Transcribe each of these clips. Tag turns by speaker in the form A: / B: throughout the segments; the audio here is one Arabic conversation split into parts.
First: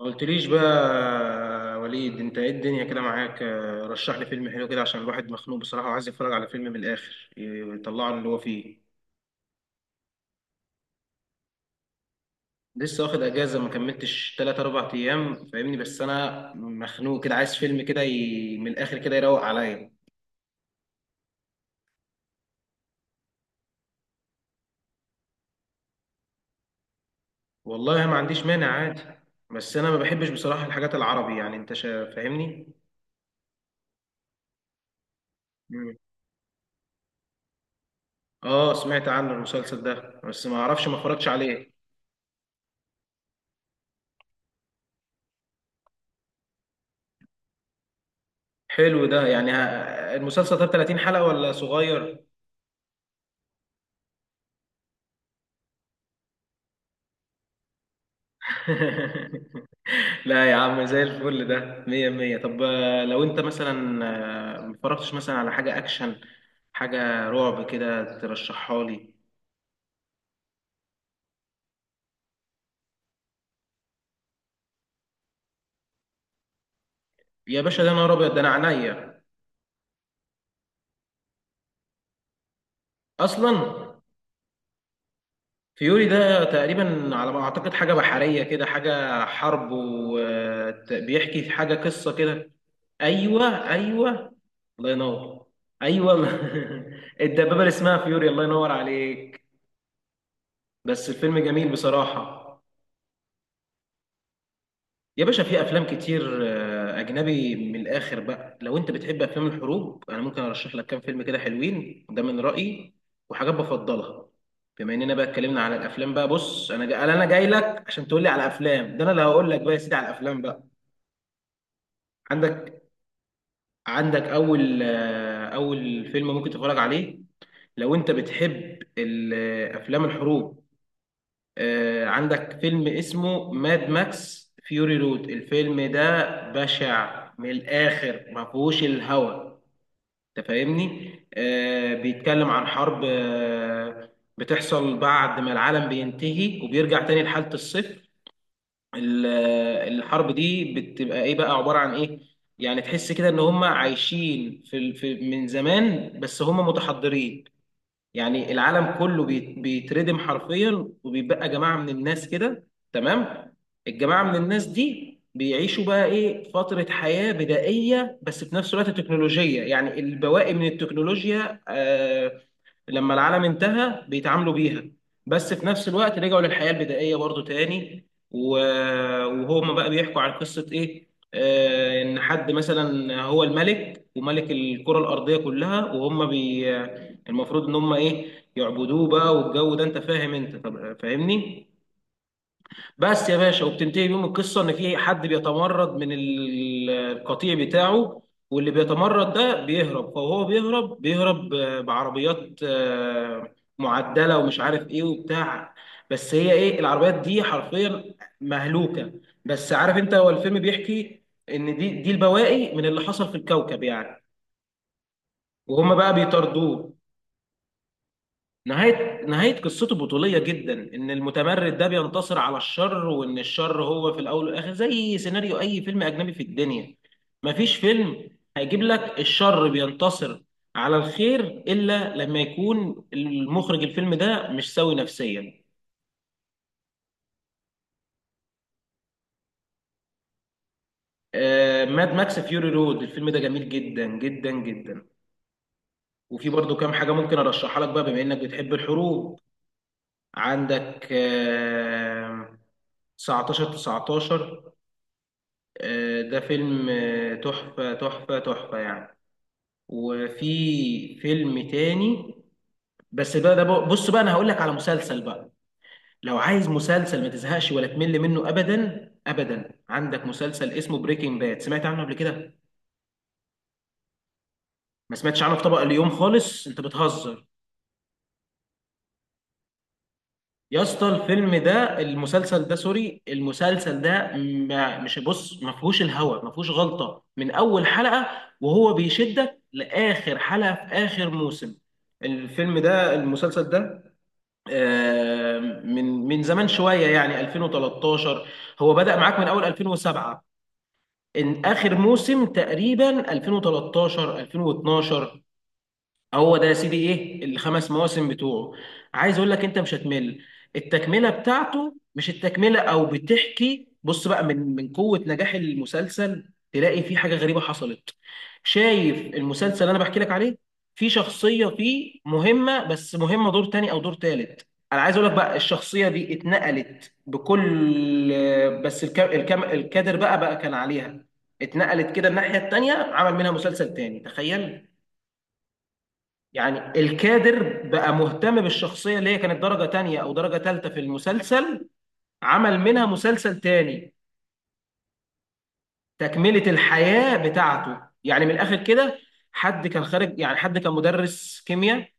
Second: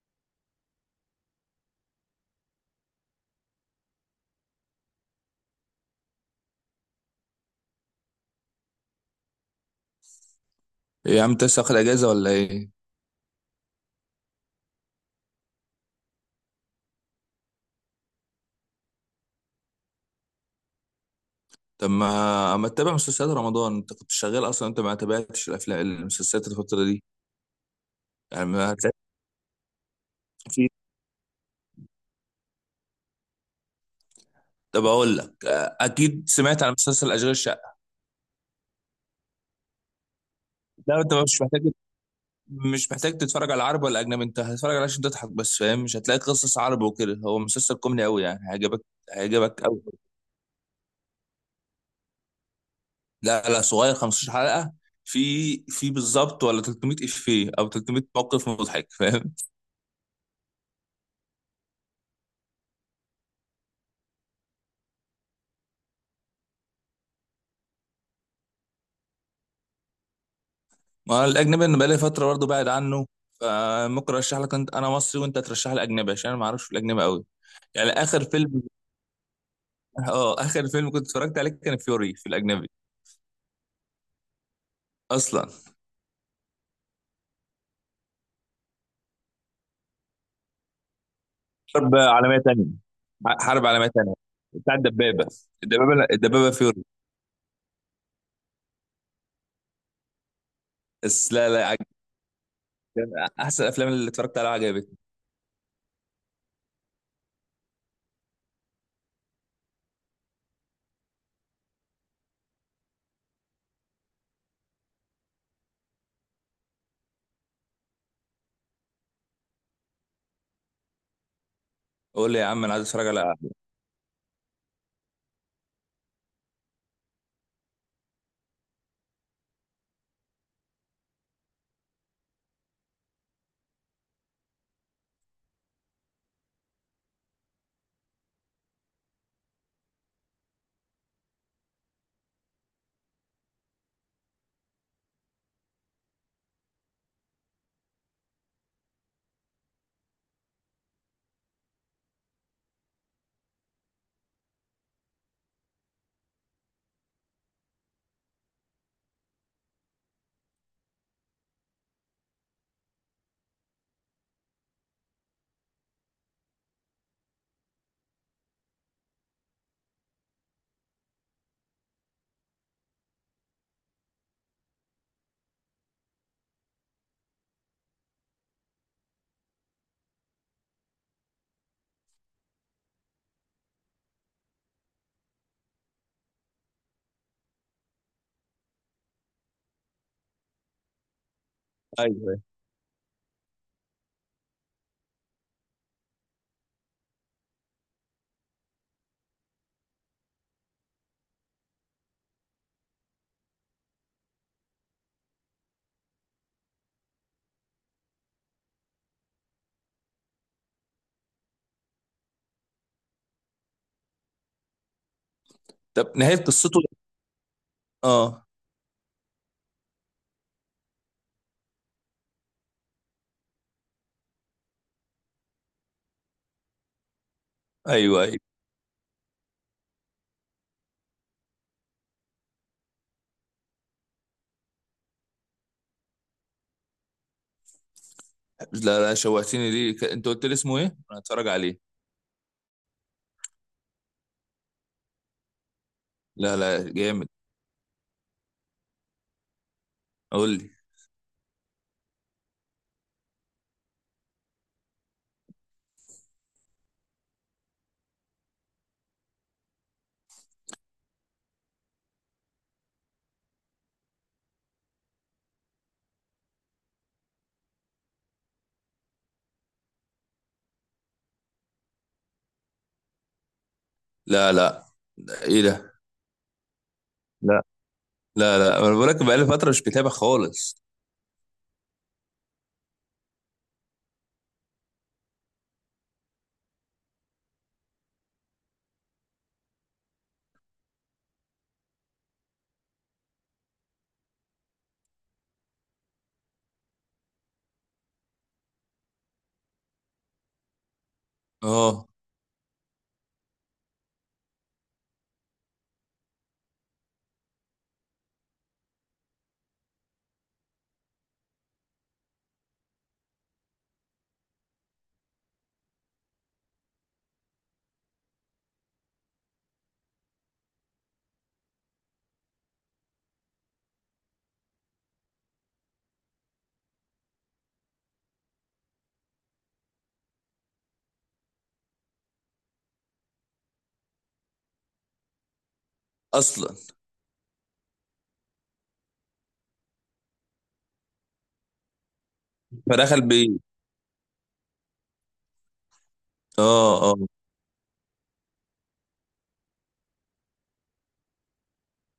A: ما قلتليش بقى يا وليد، انت ايه الدنيا كده معاك؟ رشح لي فيلم حلو كده عشان الواحد مخنوق بصراحة، وعايز يتفرج على فيلم من الآخر يطلعه اللي هو فيه.
B: إيه يا عم، انت لسه واخد اجازه ولا ايه؟
A: لسه واخد اجازة، ما كملتش 3 4 ايام، فاهمني؟ بس انا مخنوق كده، عايز فيلم كده من الآخر كده يروق عليا.
B: طب ما اما تتابع مسلسلات رمضان، انت كنت شغال اصلا. انت ما تابعتش الافلام المسلسلات الفتره دي؟
A: والله ما
B: يعني
A: عنديش مانع،
B: ما
A: عادي.
B: هتلاقي.
A: بس انا ما بحبش بصراحة
B: في.
A: الحاجات العربي، يعني انت فاهمني.
B: طب اقول لك،
A: مم.
B: اكيد سمعت عن مسلسل اشغال شقه.
A: اه، سمعت عنه المسلسل ده، بس ما اعرفش، ما
B: لا انت
A: اتفرجتش
B: مش محتاج.
A: عليه.
B: مش محتاج تتفرج على عربي ولا اجنبي، انت هتتفرج عليه عشان تضحك بس، فاهم. مش هتلاقي قصص عربي وكده، هو مسلسل كوميدي قوي يعني، هيعجبك.
A: حلو ده، يعني
B: هيعجبك قوي.
A: المسلسل ده 30 حلقة ولا صغير؟
B: لا لا، صغير، 15 حلقه. في بالظبط، ولا 300 افيه او 300 موقف مضحك، فاهم.
A: لا يا عم، زي الفل ده، مية مية. طب لو انت مثلا متفرجتش مثلا على حاجة اكشن، حاجة رعب كده، ترشحها لي.
B: ما الاجنبي انا بقالي فتره برضه بعد عنه. فممكن ارشح لك انت، انا مصري وانت ترشح لي اجنبي، عشان انا ما اعرفش في الاجنبي قوي.
A: يا باشا
B: يعني
A: ده نهار
B: اخر
A: ابيض، ده انا
B: فيلم،
A: عينيا
B: اه، اخر فيلم كنت اتفرجت عليه كان فيوري، في الاجنبي.
A: اصلا.
B: اصلا.
A: فيوري ده تقريبا على ما اعتقد حاجة بحرية كده، حاجة حرب، وبيحكي في حاجة
B: حرب
A: قصة
B: عالميه
A: كده.
B: تانية. حرب
A: ايوه،
B: عالميه تانية.
A: ايوه.
B: بتاع
A: الله
B: الدبابه.
A: ينور.
B: الدبابه
A: ايوه.
B: الدبابه فيوري.
A: الدبابة اللي اسمها فيوري، الله ينور عليك. بس
B: بس
A: الفيلم
B: لا لا
A: جميل بصراحة.
B: كان احسن الافلام اللي اتفرجت عليها، عجبتني.
A: يا باشا في افلام كتير اجنبي من الاخر بقى. لو انت بتحب افلام الحروب، انا ممكن ارشح لك كام فيلم كده حلوين، ده من رايي وحاجات بفضلها. بما اننا بقى اتكلمنا على الافلام بقى، بص، انا جاي لك عشان تقول لي على افلام، ده انا اللي هقول لك بقى يا سيدي على الافلام بقى.
B: قول لي يا عم، انا
A: عندك
B: عايز اتفرج على.
A: عندك اول فيلم ممكن تتفرج عليه. لو انت بتحب افلام الحروب، عندك فيلم اسمه ماد ماكس فيوري رود. الفيلم ده بشع من الآخر، ما فيهوش الهوى. انت فاهمني؟ بيتكلم عن حرب بتحصل بعد ما العالم بينتهي، وبيرجع تاني لحالة الصفر. الحرب دي بتبقى ايه بقى، عبارة عن ايه؟ يعني تحس كده ان هم عايشين من زمان، بس هم متحضرين. يعني العالم كله بيتردم حرفيا، وبيبقى جماعة من الناس كده. تمام. الجماعة من الناس دي بيعيشوا بقى ايه، فترة حياة بدائية، بس في نفس الوقت تكنولوجية، يعني البواقي من التكنولوجيا لما العالم انتهى بيتعاملوا بيها، بس في نفس الوقت رجعوا للحياة البدائية برضو تاني وهما بقى بيحكوا عن قصة ايه، ان حد مثلا هو الملك، وملك الكرة الأرضية كلها، وهم بي المفروض ان هم ايه، يعبدوه بقى. والجو ده انت فاهم انت، طب فاهمني؟
B: ايوه.
A: بس يا باشا، وبتنتهي بيهم القصه ان في حد بيتمرد القطيع بتاعه. واللي بيتمرد ده بيهرب، فهو بيهرب بعربيات معدله، ومش عارف ايه وبتاع. بس هي ايه العربيات دي حرفيا، مهلوكه. بس عارف انت، هو الفيلم بيحكي ان دي البواقي من اللي حصل في الكوكب يعني، وهم بقى
B: طب نهايه قصته.
A: بيطاردوه.
B: اه.
A: نهاية قصته بطولية جدا، إن المتمرد ده بينتصر على الشر، وإن الشر هو في الأول والآخر زي سيناريو أي فيلم أجنبي في الدنيا. مفيش
B: ايوه،
A: فيلم
B: ايوه.
A: هيجيب لك الشر بينتصر على الخير، إلا لما يكون المخرج الفيلم ده مش سوي نفسيا.
B: لا لا، شوقتني ليه، انت قلت لي اسمه ايه؟ انا هتفرج عليه.
A: ماد ماكس فيوري رود، الفيلم ده جميل جدا جدا جدا. وفي
B: لا
A: برضو
B: لا،
A: كام حاجة
B: جامد.
A: ممكن أرشحها لك بقى، بما إنك بتحب الحروب.
B: قول لي.
A: عندك 19 19، ده فيلم تحفة تحفة تحفة يعني. وفي فيلم تاني، بس بص بقى، انا هقول لك على مسلسل بقى. لو عايز مسلسل ما تزهقش ولا تمل منه ابدا ابدا، عندك مسلسل اسمه بريكنج باد، سمعت عنه قبل كده؟
B: لا لا.
A: ما سمعتش عنه؟ في
B: ايه
A: طبق
B: ده؟
A: اليوم خالص، انت بتهزر.
B: لا لا لا، انا بقول لك بقالي فتره مش بتابع
A: يا
B: خالص.
A: اسطى الفيلم ده، المسلسل ده، سوري، المسلسل ده، ما مش، بص، ما فيهوش الهوا، ما فيهوش غلطة من أول حلقة، وهو بيشدك لآخر حلقة في آخر موسم. الفيلم ده المسلسل ده آه، من زمان شوية، يعني 2013. هو بدأ معاك من أول 2007، إن آخر
B: اه.
A: موسم تقريبا 2013 2012. هو ده يا سيدي، ايه الخمس مواسم بتوعه. عايز اقول لك انت مش هتمل. التكمله بتاعته، مش التكمله او بتحكي، بص بقى، من قوه نجاح المسلسل تلاقي في حاجه غريبه حصلت. شايف المسلسل اللي انا بحكي لك عليه؟ في شخصيه فيه مهمه، بس مهمه دور تاني او دور تالت. انا عايز اقول لك بقى، الشخصيه دي اتنقلت بكل، بس الكادر بقى كان عليها، اتنقلت كده الناحيه التانيه، عمل منها مسلسل تاني، تخيل.
B: اصلا.
A: يعني الكادر بقى مهتم بالشخصية اللي هي كانت درجة تانية أو درجة تالتة في المسلسل، عمل منها
B: فدخل بيه.
A: مسلسل تاني، تكملة
B: اه، اه.
A: الحياة بتاعته، يعني من الآخر كده. حد كان خارج، يعني حد كان مدرس كيمياء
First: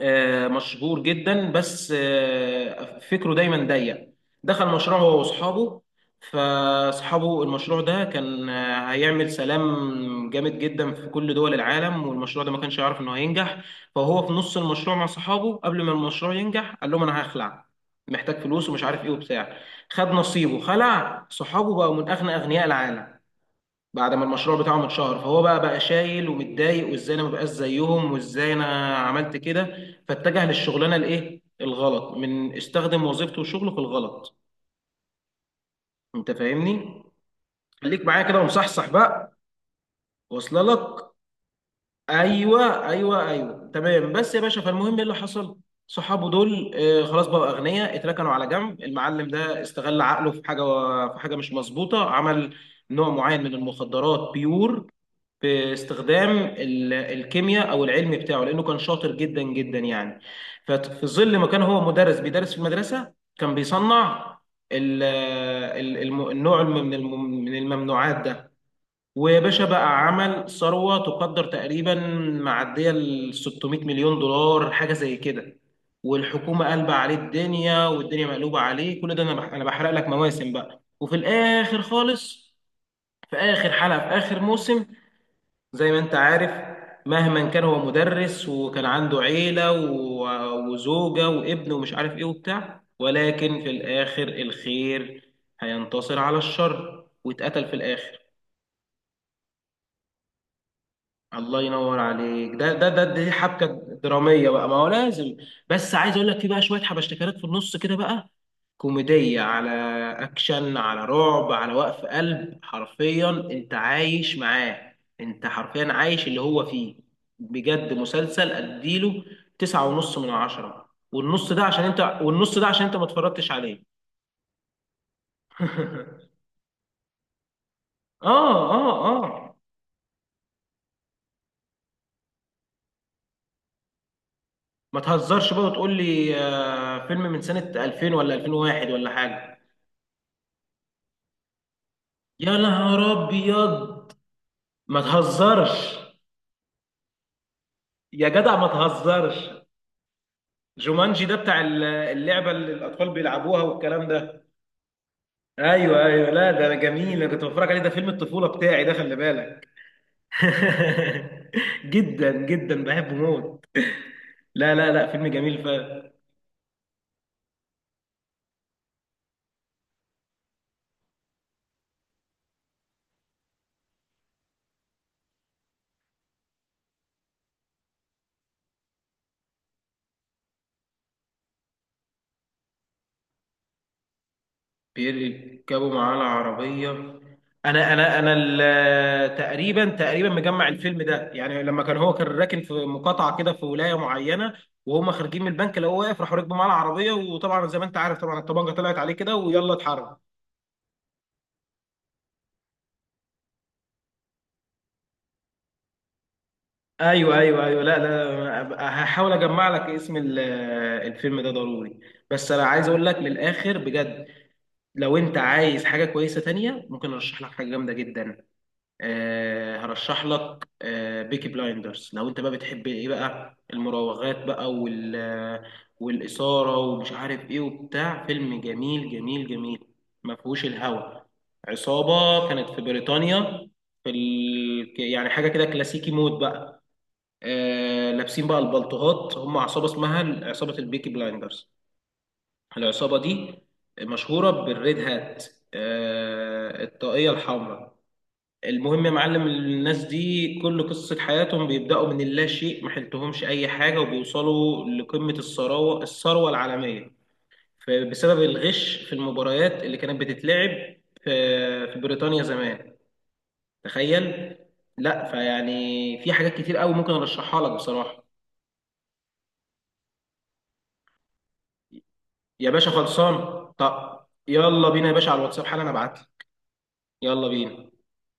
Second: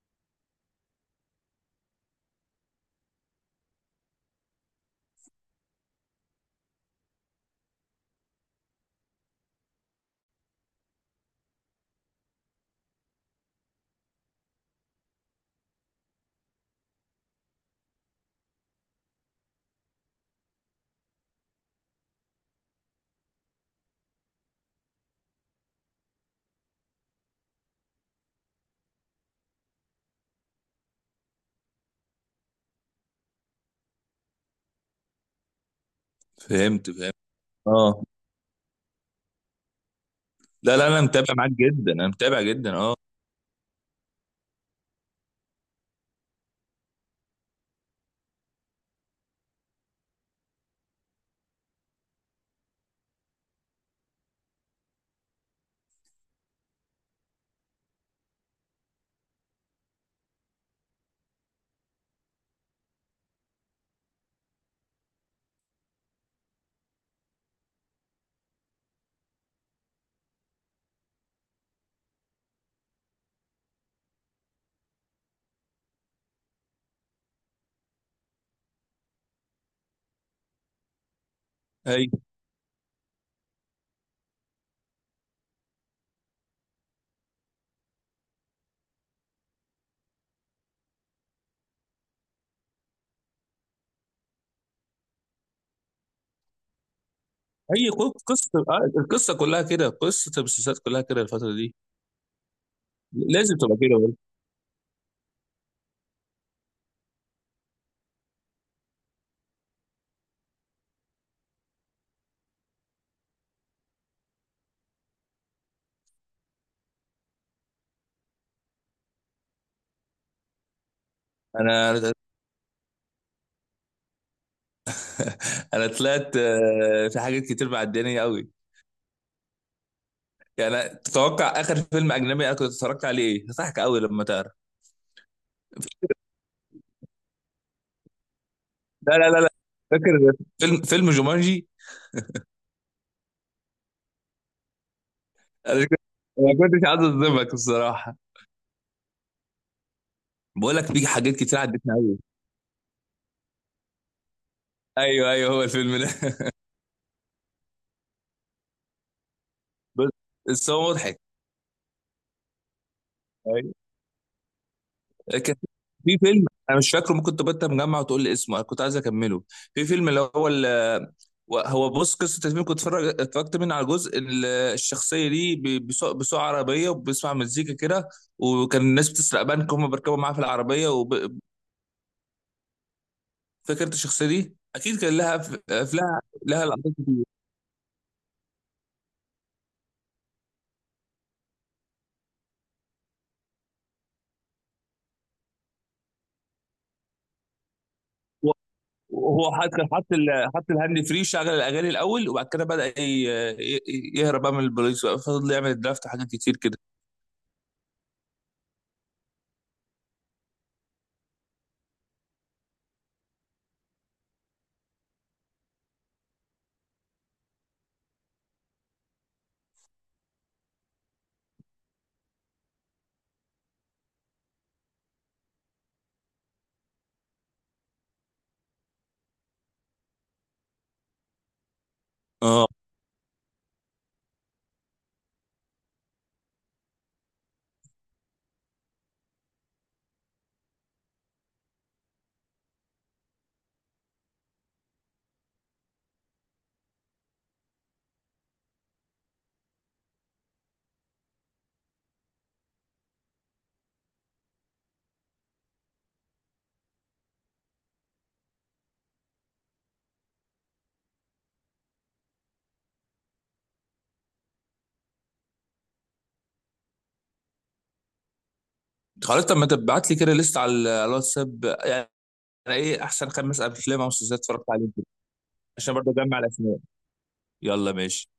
A: مشهور جدا، بس فكره دايما ضيق. دخل مشروع هو واصحابه، فاصحابه المشروع ده كان هيعمل سلام جامد جدا في كل دول العالم، والمشروع ده ما كانش يعرف انه هينجح، فهو في نص المشروع مع صحابه قبل ما المشروع ينجح قال لهم انا هخلع، محتاج فلوس، ومش عارف ايه وبتاع. خد نصيبه، خلع. صحابه بقوا من اغنى اغنياء العالم بعد ما المشروع بتاعهم اتشهر. فهو بقى شايل ومتضايق، وازاي انا ما بقاش زيهم، وازاي انا عملت كده، فاتجه للشغلانه الايه الغلط، من استخدم وظيفته وشغله في الغلط. انت
B: فهمت
A: فاهمني؟
B: فهمت. اه.
A: خليك معايا كده ومصحصح بقى، واصله
B: لا
A: لك.
B: لا، انا متابع معاك جدا، انا متابع جدا،
A: ايوه،
B: اه.
A: ايوه، ايوه، تمام. بس يا باشا، فالمهم ايه اللي حصل؟ صحابه دول خلاص بقوا اغنياء، اتركنوا على جنب. المعلم ده استغل عقله في حاجه، في حاجه مش مظبوطه. عمل نوع معين من المخدرات بيور، باستخدام الكيمياء او العلم بتاعه، لانه كان شاطر جدا جدا يعني. ففي ظل ما كان هو مدرس بيدرس في المدرسه، كان بيصنع النوع من الممنوعات ده. وباشا بقى عمل ثروه تقدر تقريبا معديه ال 600 مليون دولار، حاجه زي كده. والحكومه قلبه عليه الدنيا، والدنيا مقلوبه عليه. كل ده انا بحرق لك مواسم بقى، وفي الاخر
B: اي.
A: خالص، في اخر حلقه في اخر موسم، زي ما انت عارف، مهما كان هو مدرس وكان عنده عيلة وزوجة وابن ومش عارف ايه وبتاع، ولكن في الآخر الخير هينتصر على الشر، واتقتل في
B: اي قصه،
A: الآخر.
B: القصه كلها كده، قصه المسلسلات كلها كده الفتره
A: الله
B: دي.
A: ينور عليك. ده ده ده دي
B: لازم
A: حبكه
B: تبقى كده برضه.
A: دراميه بقى، ما هو لازم. بس عايز اقول لك، في بقى شويه حبشتكنات في النص كده بقى، كوميديه على اكشن على رعب على وقف قلب، حرفيا انت عايش معاه، انت حرفيا عايش اللي هو فيه. بجد مسلسل، اديله تسعة ونص من عشرة، والنص ده عشان
B: انا
A: انت، والنص ده عشان انت ما اتفرجتش عليه.
B: أنا طلعت، في حاجات كتير معدياني
A: اه،
B: قوي.
A: اه، اه.
B: يعني تتوقع اخر فيلم اجنبي انا كنت اتفرجت عليه ايه؟ هضحك قوي لما تعرف.
A: ما تهزرش بقى وتقول لي فيلم من سنة 2000 ولا 2001 ولا
B: لا لا لا لا.
A: حاجة.
B: فاكر. فيلم جومانجي.
A: يا نهار ابيض، ما
B: انا
A: تهزرش،
B: كنت، ما كنتش عايز اصدمك الصراحه.
A: يا جدع ما تهزرش.
B: بقول لك في
A: جومانجي
B: حاجات
A: ده
B: كتير
A: بتاع
B: عدتنا قوي.
A: اللعبه اللي الاطفال بيلعبوها والكلام ده.
B: ايوه، ايوه، هو الفيلم
A: ايوه،
B: ده.
A: ايوه. لا ده انا جميل، انا كنت بتفرج عليه، ده فيلم الطفوله بتاعي، ده خلي بالك.
B: بس. بس هو مضحك.
A: جدا جدا بحبه موت.
B: ايوه.
A: لا، لا، لا، فيلم
B: كان
A: جميل فعلا.
B: في فيلم، انا مش فاكره، ممكن تبقى انت مجمع وتقول لي اسمه، انا كنت عايز اكمله. في فيلم اللي هو هو بص، قصه الفيلم كنت اتفرجت منه على جزء، الشخصيه دي بيسوق عربيه وبيسمع مزيكا كده، وكان الناس بتسرق بنك، هم بيركبوا معاه في العربيه. وفكره، الشخصيه دي اكيد كان لها
A: بيركبوا معاه
B: لها لها
A: العربية.
B: لقطات كتير.
A: أنا تقريبا مجمع الفيلم ده، يعني لما هو كان راكن في مقاطعة كده، في ولاية معينة، وهم خارجين من البنك لقوه واقف، راحوا ركبوا معاه العربية، وطبعا زي ما أنت عارف، طبعا الطبانجة طلعت عليه كده،
B: هو حط،
A: ويلا
B: كان حط
A: اتحرك.
B: حط الهاند فري، شغل الاغاني الاول، وبعد كده بدا يهرب بقى من البوليس بقى، فضل يعمل الدرافت حاجات كتير كده.
A: ايوه، ايوه، ايوه. لا، لا، هحاول اجمع لك اسم الفيلم ده ضروري. بس انا عايز اقول لك من الاخر بجد، لو انت عايز حاجه كويسه تانية، ممكن ارشح لك حاجه جامده جدا. هرشح لك بيكي بلايندرز. لو انت بقى بتحب ايه بقى، المراوغات بقى والاثاره، ومش عارف ايه وبتاع. فيلم جميل جميل جميل، ما فيهوش الهوى. عصابه
B: اه،
A: كانت في بريطانيا، في يعني حاجه كده كلاسيكي مود بقى، لابسين بقى البلطوهات، هم عصابه اسمها عصابه البيكي بلايندرز. العصابه دي مشهوره بالريد هات، الطاقيه الحمراء. المهم يا معلم، الناس دي كل قصة حياتهم بيبدأوا من اللا شيء، ما حلتهمش أي حاجة، وبيوصلوا لقمة الثروة العالمية، بسبب الغش في المباريات اللي كانت بتتلعب في بريطانيا زمان، تخيل. لا فيعني في حاجات كتير قوي ممكن ارشحها لك بصراحة.
B: خلاص. طب ما تبعت لي كده لسه على على الواتساب يعني،
A: يا باشا
B: ايه احسن خمس
A: خلصان،
B: افلام او
A: طب
B: مسلسلات اتفرجت
A: يلا
B: عليهم كده،
A: بينا يا باشا على الواتساب حالا، انا
B: عشان برضه
A: ابعت لك.
B: اجمع الاسماء.
A: يلا
B: يلا
A: بينا.
B: ماشي.